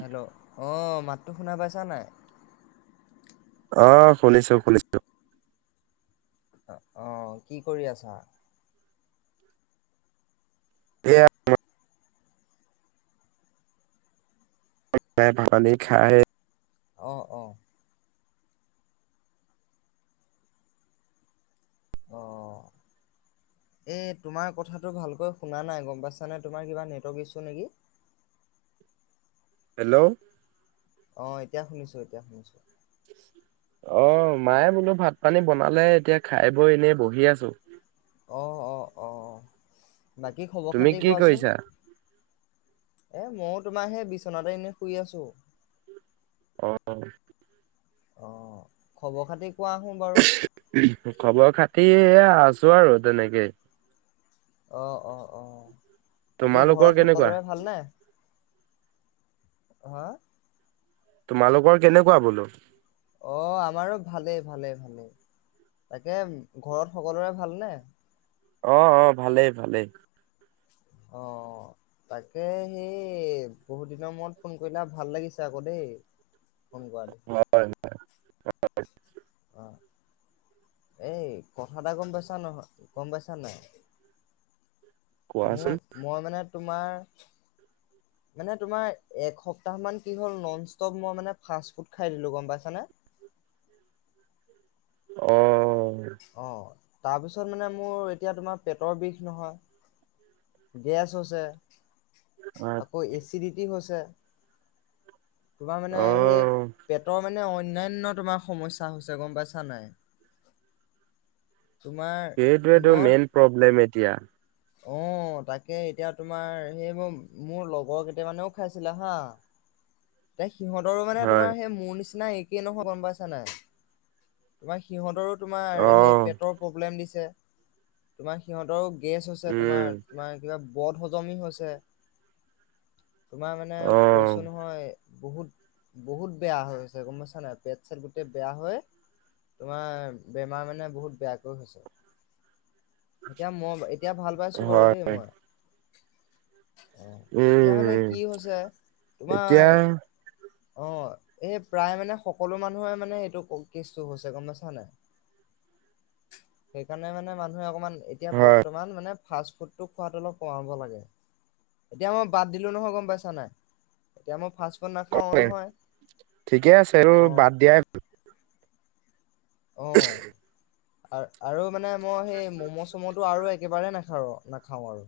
Hello? অ' মাতটো শুনা পাইছা নাই? অ' শুনিছো শুনিছো। অ' কি কৰি আছা? এইয়া। [unintelligible] খাই অ', অ'। অ [inaudible] এই তোমাৰ কথাটো ভালকৈ শুনা নাই গ'ম পাইছানে, তোমাৰ কিবা নেটৱৰ্ক ইছু নেকি? হেল্ল'? অ' এতিয়া শুনিছো এতিয়া শুনিছো। অ' মায়ে বোলো ভাত পানী বনালে, এতিয়া খাই বৈ এনেই বহি আছো। অ', অ', অ'। বাকী খবৰ তুমি খাতি কি কোৱাচোন? কৰিছা? এ, মইও তোমাৰ সেই বিচনাতে এনেই শুই আছো। অ'। অ' খবৰ খাতি কোৱা চোন বাৰু? খবৰ খাতি এইয়া আছো আৰু তেনেকেই। অ', অ', অ'। বাকী তোমালোকৰ ঘৰত কেনেকুৱা? সকলোৰে ভাল নে? হা'? তোমালোকৰ কেনেকুৱা বোলো? অ' আমাৰো ভালেই ভালেই ভালেই। বাকী ঘৰত সকলোৰে ভালনে? অ', অ' ভালেই ভালেই। অ'। তাকে সেই বহুত দিনৰ মূৰত ফোন কৰিলা ভাল লাগিছে আকৌ দেই। ফোন কৰা দেখি। হয়। অ' এই কথা এটা গ'ম পাইছা নহয় গ'ম পাইছা নে নাই? কোৱাচোন মোৰৰ মই মানে তোমাৰ [inaudible] মানে তোমাৰ এসপ্তাহ মান কি হ'ল নন ষ্টপ মই মানে ফাৰ্ষ্ট ফুড খাই দিলোঁ গ'ম পাইছানে? অ' অ' তাৰপিছত মানে মোৰ এতিয়া তোমাৰ পেটৰ বিষ নহয়। গেছ হৈছে। আকৌ এছিডিতি হৈছে। তোমাৰ মানে সেই অ', পেটৰ মানে অন্যান্য তোমাৰ সমস্যা হৈছে গ'ম পাইছানে নাই। তোমাৰ এইটোৱেটো মই মেইন প্ৰব্লেম এতিয়া। অ' তাকে এতিয়া তোমাৰ সেইবোৰ মোৰ লগৰ কেইটামানেও খাইছিলে হা [inaudible] মানে সিহঁতৰো মানে হয়। তোমাৰ সেই মোৰ নিচিনা একেই নহয় গ'ম পাইছা নাই। তোমাৰ সিহঁতৰো তোমাৰ সেই অ', পেটৰ প্ৰব্লেম দিছে। তোমাৰ সিহঁতৰো গেছ হৈছে উম, তোমাৰ তোমাৰ কিবা ব্ৰত হজমি হৈছে। তোমাৰ মানে কৈছোঁ অ', নহয়, বহুত বহুত বেয়া হৈ গৈছে হৈছে গ'ম পাইছানে নাই পেট চেট গোটেই বেয়া হয়। তোমাৰ বেমাৰ মানে বহুত বেয়াকৈ হৈছে। [inaudible] এতিয়া মই, এতিয়া ভাল পাইছোঁ বাৰু দেই হয় মই। অ' উম, এতিয়া মানে উম, কি হৈছে তোমাৰ এতিয়া অ' এই প্ৰায় মানে সকলো মানুহৰে মানে এইটো কেচটো হৈছে গ'ম পাইছানে নাই। [inaudible] সেইকাৰণে মানে মানুহে অকমান এতিয়া হয়। বৰ্ত মানে ফাৰ্ষ্ট ফুড টো খোৱাটো অলপ কমাব লাগে। এতিয়া মই বাদ দিলোঁ নহয় গ'ম পাইছানে নাই। এতিয়া মই ফাৰ্ষ্ট ফুড নাখাওঁ নহয় অ' কেপ অ' আৰু আৰু মানে মই সেই মম' ম'ম তোৰ আৰু একেবাৰে নাখাৰো নাখাওঁ আৰু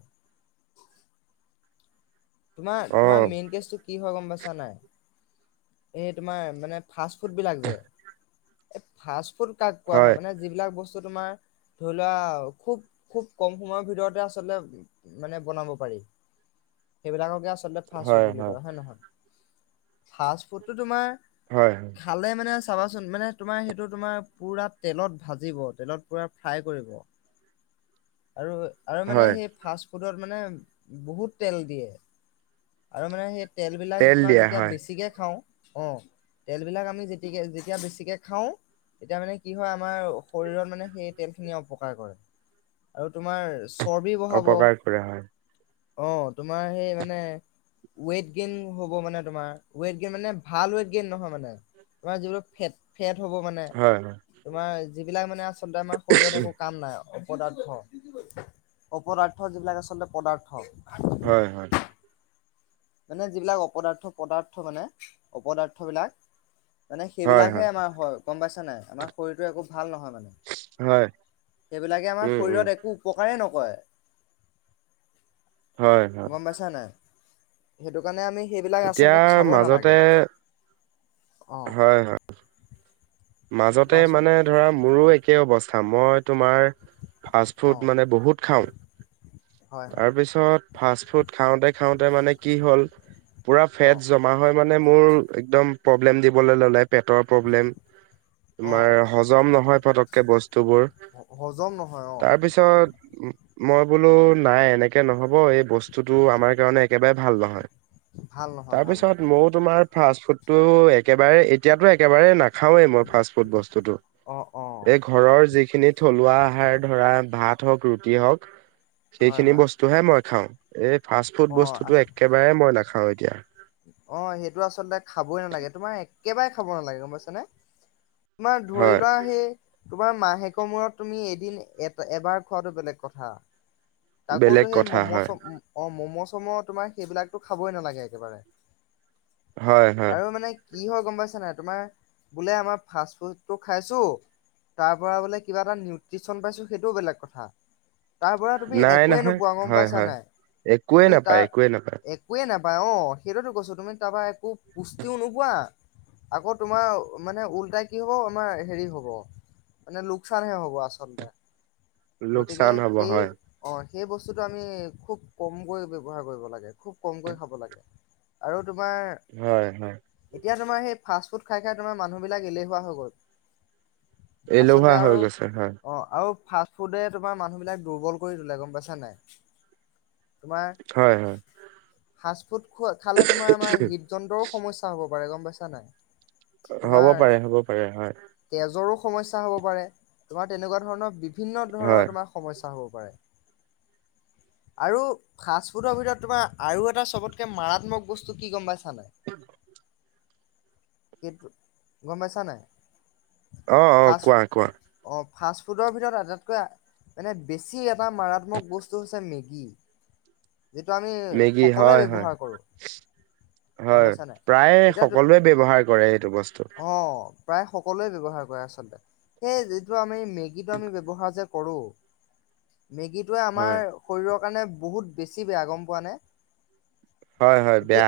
তোমাৰ অ তোমাৰ মেইন কেচটো কি হয় গ'ম পাইছা নাই? এই তোমাৰ মানে ফাৰ্ষ্ট ফুড বিলাক যে এই ফাৰ্ষ্ট ফুড কাক কোৱা হয় মানে যিবিলাক বস্তু তোমাৰ ধৰি লোৱা খুব খুব কম সময়ৰ ভিতৰতে আচলতে মানে বনাব পাৰি। সেইবিলাককে আচ লতে ফাৰ্ষ্ট ফুড হয় বুলি হয়। কোৱা হয়নে নহয়? ফাৰ্ষ্ট ফুডটো তোমাৰ হয়। খালে মানে চাবাচোন মানে তোমাৰ সেইটো তোমাৰ পূৰা তেলত ভাজিব, তেলত পূৰা ফ্ৰাই কৰিব। আৰু আৰু মানে হয় সেই ফাৰ্ষ্ট ফুডত মানে বহুত তেল দিয়ে আৰু মানে সেই তেলবিলাক তেল তোমাৰ দিয়া যেতিয়া হয় বেছিকে খাওঁ। অ' তেল বিলাক আমি যেতি যেতিয়া বেছিকে খাওঁ। তেতিয়া মানে কি হয়, আমাৰ শৰীৰত মানে সেই তেলখিনিয়ে অপকাৰ কৰে। আৰু তোমাৰ চৰ্বি বঢ়াব। অপকাৰ কৰা হয় অ' তোমাৰ সেই মানে ৱেইট গেইন হ'ব মানে তোমাৰ ৱেইট গেইন মানে ভাল ৱেইট গেইন নহয় মানে আমাৰ যিবোৰ ফেট ফেট হ'ব মানে, হয় হয়। তোমাৰ যিবিলাক মানে আচলতে আমাৰ শৰীৰত একো কাম নাই অপদাৰ্থ। অপদাৰ্থ যিবিলাক আচলতে পদাৰ্থ। হয় হয় মানে যিবিলাক অপদাৰ্থ পদাৰ্থ মানে অপদাৰ্থ বিলাক মানে সেইবিলাকহে আমাৰ হয় গম পাইছা নাই আমাৰ শৰীৰটো একো ভাল নহয় মানে হয় সেইবিলাকে আমাৰ উম উম শৰীৰত একো উপকাৰে নকৰে হয় হয় গম পাইছা নাই? সেইটো কাৰণে আমি সেইবিলাক এতিয়া আচলতে খাব নালাগে মাজতে অ হয় হয় মাজতে কোৱাচোন মানে ধৰা মোৰো একেই অৱস্থা মই তোমাৰ ফাষ্ট অ ফুড মানে বহুত খাওঁ হয় হয় তাৰপিছত ফাষ্ট ফুড খাওঁতে খাওঁতে মানে কি হ'ল পূৰা অ ফেট জমা হৈ মানে মোৰ একদম প্ৰব্লেম দিবলৈ ল'লে পেটৰ প্ৰব্লেম অ তোমাৰ হজম নহয় ফটককে বস্তুবোৰ হজম নহয় অ তাৰপিছত পিছত মই বোলো নাই এনেক কে নহব এই বস্তুটো আমাৰ কাৰণে একেবাৰে ভাল নহয় ভাল নহয় ভাল তাৰপিছত নহয় মোৰ তোমাৰ ফাষ্ট ফুড টো একেবাৰে এতিয়াতো একেবাৰে নাখ খাওঁৱেই মই ফাষ্ট বস্তুটো অ অ ঘৰৰ যিখিনি থলুৱা আহাৰ ধৰা ভাত হওক ৰুটি হওক হয় সেইখিনি হয় বস্তুহে মই খাওঁ এই ফাষ্ট ফুড অ বস্তুটো একেবাৰে মই নাখাওঁ এতিয়া অ' সেইটো আচলতে খাবই নালাগে তোমাৰ একেবাৰে খাব নালাগে গম পাইছা নে? তোমাৰ ধৰি হয় লোৱা সেই তোমাৰ মাহেকৰ মূৰত তুমি এদিন এ এবাৰ খোৱাটো বেলেগ কথা আকৌতো বেলেগ সেই কথা ম'ম' হয়। চ অ ম'ম' চ'ম' তোমাৰ সেইবিলাকতো খাবই নালাগে একেবাৰে হয় হয় আৰু মানে কি হয় গম পাইছা নাই তোমাৰ বোলে আমাৰ ফাষ্ট ফুডটো খাইছোঁ তাৰ পৰা বোলে কিবা এটা নিউট্ৰিচন পাইছোঁ সেইটোও বেলেগ কথা তাৰপৰা তুমি নাই একোৱেই নহয় নোপোৱা গম হয় পাইছা হয় নাই একোৱে তুমি নাপায় তাৰ একোৱে নাপায় এক কোৱে নাপায় অ' সেইটোতো কৈছো তুমি তাৰপৰা একো পুষ্টিও নোপোৱা আকৌ তোমাৰ মানে উল্টাই কি হব আমাৰ হেৰি হ'ব মানে লোকচানহে হ'ব আচলতে গতিকে লোকচান হ'ব সেই হয় অ' সেই বস্তুটো আমি খুব কমকৈ ব্যৱহাৰ কৰিব লাগে খুব কমকৈ খাব লাগে আৰু তোমাৰ হয় হয় এতিয়া তোমাৰ সেই ফাষ্টফুড খাই খাই তোমাৰ মানুহবিলাক এলেহুৱা হৈ গ'ল। আচলতে এলেহুৱা হৈ আৰু গৈছে হয়। অ' আৰু ফাষ্ট ফুদে তোমাৰ মানুহ বিলাক দুৰ্বল কৰি তোলে গম পাইছা নাই। তোমাৰ হয় হয় ফাষ্টফুড খো খালে তোমাৰ আমাৰ হৃদ যন্ত্ৰৰো সমস্যা হ'ব পাৰে গম পাইছা নাই। হ'ব তোমাৰ পাৰে হ'ব পাৰে হয়। তেজৰো সমস্যা হ'ব পাৰে তোমাৰ তেনেকুৱা ধৰণৰ বিভিন্ন হয় ধৰণৰ তোমাৰ সমস্যা হ'ব পাৰে। আৰু ফাষ্টফুডৰ ভিতৰত তোমাৰ আৰু এটা চবতকৈ মাৰাত মক বস্তু কি গম পাইছা নাই। এইটো গম পাইছা নাই। অ' অ' ফাষ্ট কোৱা কোৱা। অ' ফাষ্ট ফুডৰ ভিতৰত আটাইতকৈ। এনে বেছি এটা মাৰাত্মক বস্তু হৈছে মেগী যিটো আমি মেগী সকলোৱে হয় হয় ব্যৱহাৰ কৰোঁ। হয়, প্ৰায় এতিয়া সকলোৱে ব্যৱহাৰ কৰে এইটো বস্তু। অ'। প্ৰায় সকলোৱে ব্যৱহাৰ কৰে আচলতে, সেই যিটো আমি মেগীটো আমি ব্যৱহাৰ যে কৰো, মেগীটোৱে হয় আমাৰ শৰীৰৰ কাৰণে বহুত বেছি বেয়া, গম পোৱানে? হয় হয়, বেয়া।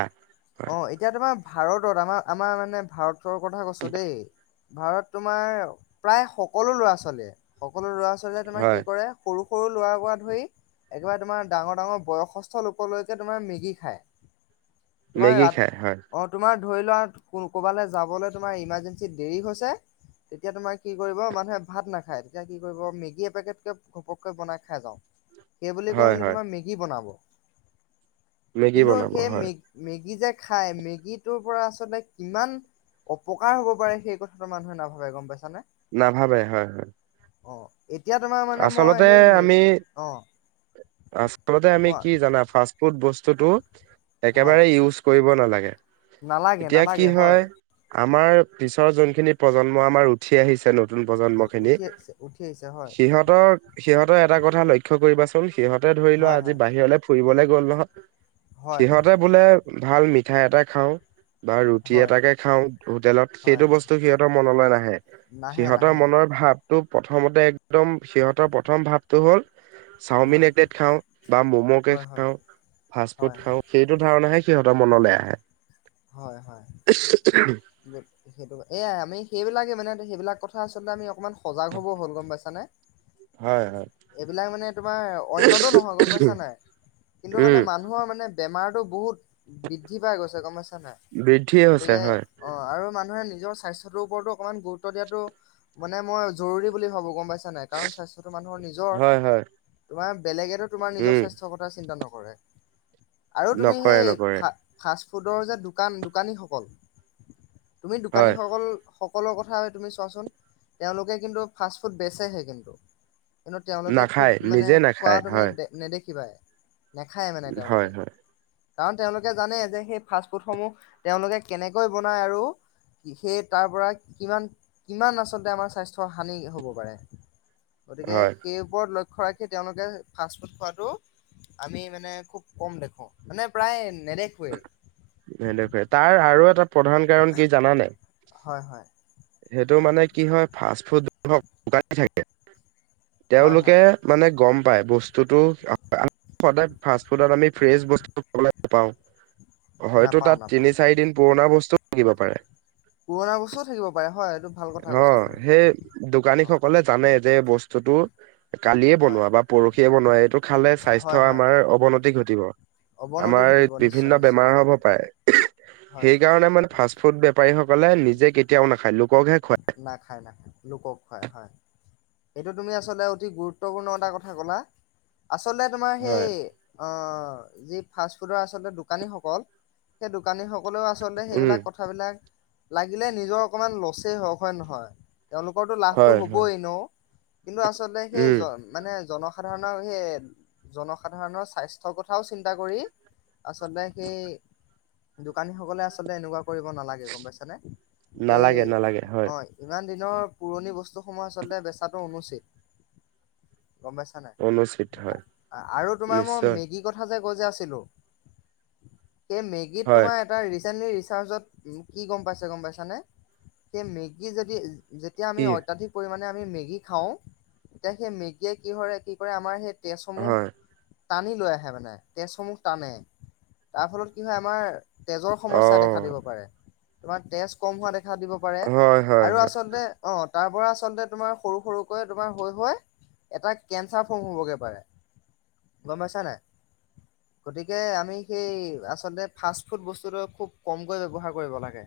হয় অ', এতিয়া তোমাৰ ভাৰতত আমাৰ আমাৰ মানে ভাৰতৰ কথা কৈছো দেই। ভাৰত তোমাৰ প্ৰায় সকলো ছোৱালীয়ে, সকলো ছোৱালীয়ে তোমাৰ কি হয় কৰে সৰু সৰু ল'ৰাৰ পৰা ধৰি একেবাৰে তোমাৰ ডাঙৰ ডাঙৰ বয়সস্থ লোকলৈকে তোমাৰ মেগী খায়। তোমাৰ মেগী খাই হয় অ', তোমাৰ ধৰি লোৱা ক'ৰবালৈ যাবলৈ তোমাৰ ইমাৰ্জেঞ্চিত দেৰি হৈছে তেতিয়া তোমাৰ কি কৰিব মানুহে ভাত নাখায়, তেতিয়া কি কৰিব মেগী এপেকেটকে ঘপককৈ বনাই খাই যাওঁ। [unintelligible] সেইবুলি কৈ হয় মানে হয় তোমাৰ মেগী বনাব। মেগী কিন্তু বনাব সেই হয় মেগ-মেগী যে খায়, মেগীটোৰ পৰা আচলতে কিমান অপকাৰ হব পাৰে সেই কথাটো মানুহে নাভাবে গম পাইছানে। নাভাবে হয় হয়। অ'। এতিয়া তোমাৰ মানে মই আচলতে সেই মে আমি, অ আচলতে আমি কোৱা কি জানা ফাৰ্ষ্ট [unintelligible] ফুড বস্তুটো হয় একেবাৰে ইউজ কৰিব নালাগে, নালাগে তেতিয়া কি নালাগে হয় আমাৰ পিছৰ যোনখিনি প্ৰজন্ম আমাৰ উঠি আহিছে নতুন প্ৰজন্ম উ- খিনি উঠি আহিছে উঠি আহিছে হয়। সিহতৰ, সিহঁতৰ এটা কথা লক্ষ্য কৰিবাচোন, সিহঁতে ধৰি লোৱা হয় আজি হয় বাহিৰলৈ ফুৰিবলে গ'ল নহয়, হয় সিহঁতে বোলে ভাল মিঠাই এটাই খাওঁ বা ৰুটি হয় এটাকে খাওঁ হোটেলত হয় সেইটো হয় বস্তু সিহঁতৰ মনলৈ নাহে। নাহে সিহতৰ নাহে মনৰ ভাৱটো প্ৰথমতে, একদম সিহঁতৰ প্ৰথম ভাৱটো হ'ল চাওমিন হয় এক [unintelligible] খাওঁ বা ম'ম' কে হয় হয় খাওঁ, ফাষ্ট হয় হয় ফুড খাওঁ সেইটো ধাৰণাহে সিহঁতৰ মনলৈ আহে। হয় হয়। সেইটো এয়াই আমি সেইবিলাকে মানে সেইবিলাক কথা আচলতে আমি অকণমান সজাগ হ'ব হ'ল গম পাইছানে। হয় হয়। এইবিলাক মানে তোমাৰ অন্যতো নহয় গম পাইছা নাই, কিন্তু উম মানে মানুহৰ মানে বেমাৰটো বহুত বৃদ্ধি পাই গৈছে গম পাইছা নাই, বৃদ্ধিয়ে হৈছে গতিকে হয়। অ', আৰু মানুহে নিজৰ স্বাস্থ্যটোৰ ওপৰতো অকমান গুৰুত্ব দিয়াটো মানে মই জৰুৰী বুলি ভাবো গম পাইছা নাই, কাৰণ স্বাস্থ্যতো মানুহৰ নিজ হয় হয় [unintelligible] তোমাৰ বেলেগেতো তোমাৰ নিজৰ উম স্বাস্থ্যৰ কথা চিন্তা নকৰে। আৰু তুমি নকৰে সেই নকৰে ফা-ফাষ্টফুডৰ যে দোকান দোকানীসকল তুমি হয় দোকানীসকল সকলৰ কথা হয় তুমি চোৱাচোন, তেওঁলোকে কিন্তু ফাষ্ট ফুড বেচেহে কিন্তু। কিন্তু তেওঁলোকে খুব নাখায় মানে নিজে খোৱা নাখায় তুমি হয়। দে নেদেখিবাই, নেখায়ে মানে হয় তেওঁলোকে, হয় কাৰণ তেওঁলোকে জানে যে সেই ফাষ্টফুদ [unintelligible] সমূহ তেওঁলোকে কেনেকৈ বনায় আৰু সেই তাৰ পৰা কিমান-কিমান আচলতে আমাৰ স্বাস্থ্য হানি হ'ব পাৰে। গতিকে হয় সেই ওপৰত লক্ষ্য ৰাখি সেই তেওঁলোকে ফাষ্টফুড খোৱাটো আমি মানে খুব কম দেখোঁ, মানে প্ৰায় নেদেখোৱে। নেদেখোৱে। তাৰ আৰু এটা প্ৰধান কাৰণ কি জানানে? হয়, হয়। সেইটো মানে কি হয়, ফাষ্ট ফুড হওঁক [unintelligible] থাকে। হয় তেওঁলোকে হয় মানে গম পায় বস্তুটো [unintelligible] সদায় ফাষ্ট-ফুডত আমি ফ্ৰেছ বস্তু খাবলৈ নাপাওঁ। হয়তো নাপাওঁ তাত নাপাওঁ তিনি-চাৰিদিন পুৰণা বস্তু থাকিব পাৰে। পুৰণা বস্তুও থাকিব পাৰে, হয়, এইটো ভাল কথা অ কৈছা তুমি। সেই অ দোকানীসকলে জানে যে বস্তুটো কালিয়ে হয় বনোৱা বা পৰহিয়ে বনোৱা। এইটো খালে স্বাস্থ্য হয় হয় আমাৰ অৱনতি ঘটিব। অৱনতি আমাৰ ঘটিব বিভিন্ন নিশ্চয় নিশ্চয় বেমাৰ হ'ব পাৰে। হয় সেই কাৰণে মানে ফাষ্ট ফুড বেপাৰীসকলে নিজে কেতিয়াও নাখায়, লোককহে খুৱায়। নাখায়, নাখায়, লোকক খোৱায়, হয়। সেইটো তুমি আচলতে অতি গুৰুত্বপূৰ্ণ এটা কথা ক'লা। আচলতে তোমাৰ সেই হয় অ'- যি ফাষ্টফুডৰ আচলতে দোকানীসকল, সেই দোকানীস কলেও আচলতে উম, সেইবিলাক কথাবিলাক, লাগিলে নিজৰ অকমান লচেই হওঁক, হয় নহয়? তেওঁলোকৰতো লাভটো হয়, হয়, হবই ন', কিন্তু আচলতে সেই উম, জন মানে জনসাধাৰণৰ সেই- জনসাধাৰণৰ স্বাস্থ্যৰ কথাও চিন্তা কৰি আচলতে সেই দোকানীসকলে আচলতে এনেকুৱা কৰিব নালাগে, গম পাইছনে? এই নালাগে, নালাগে, হয়, অ' ইমান দিনৰ পুৰণি বস্তুসমূহ আচলতে বেচাটো অনুচিত। গম পাইছা নে নাই? অনুচিত হয়, আৰু তোমাৰ মোৰ নিশ্চয়, মেগি কথা যে কৈ আছিলো, সেই মেগিত হয়, তোমাৰ তাৰ ৰিচেণ্টলি ৰিচাৰ্জত কি গম পাইছে গম পাইছানে? সেই মেগী যদি যেতিয়া কি আমি অত্যাধিক পৰিমাণে আমি মেগী খাওঁ, তেতিয়া সেই মেগীয়ে কি হয় কি কৰে, আমাৰ সেই তেজসমূহ হয়, টানি লৈ আহে মানে, তেজসমূহ টানে। তাৰ ফলত কি হয় আমাৰ তেজৰ সমস্যা দেখা অ', দিব পাৰে। তোমাৰ তেজ কম হোৱা দেখা দিব পাৰে। হয়, হয়, আৰু হয়, আচলতে- অ' তাৰ পৰা আচলতে তোমাৰ সৰু সৰুকৈ তোমাৰ হৈ হৈ এটা কেঞ্চাৰ ফৰ্ম হ'বগে পাৰে। গম পাইছা নে? অ! গতিকে আমি সেই আচলতে ফাষ্ট ফুড বস্তুটো খুব কমকৈ ব্যৱহাৰ লাগে।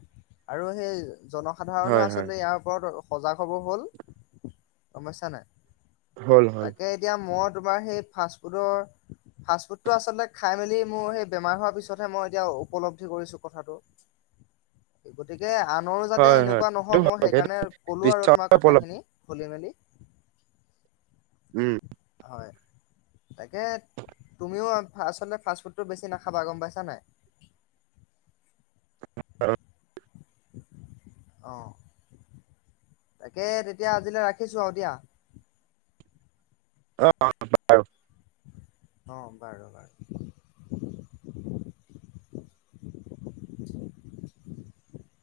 আৰু সেই জনসাধাৰণৰ হয়, হয়, আচলতে ইয়াৰ ওপৰত সজাগ হব হ'ল। গম পাইছা নাই? হ'ল, হ'ল, তাকে এতিয়া মই তোমাৰ সেই ফাষ্টফুডৰ ফাষ্টফুডটো আচলতে খাই মেলি মোৰ সেই বেমাৰ হোৱাৰ পিছতহে মই এতিয়া উপলব্ধি কৰিছোঁ কথাটো। অ! গতিকে আনৰো যাতে এনেকুৱা সেইটো নহওঁক, হয়, মই সেইটো সেইকাৰণে কলো আৰু পিছত তোমাক উপলব্ধ কথাখিনি খুলি মেলি। উম। হয়। তাকে তুমিও ফা- আচলতে ফাষ্টফুডটো বেছি নাখাবা, গম পাইছা নাই? [inaudible] অ', তাকে এতিয়া আজিলে ৰাখিছোঁ আৰু দিয়া। অঁ অঁ। অঁ বাৰু বাৰু। [inaudible]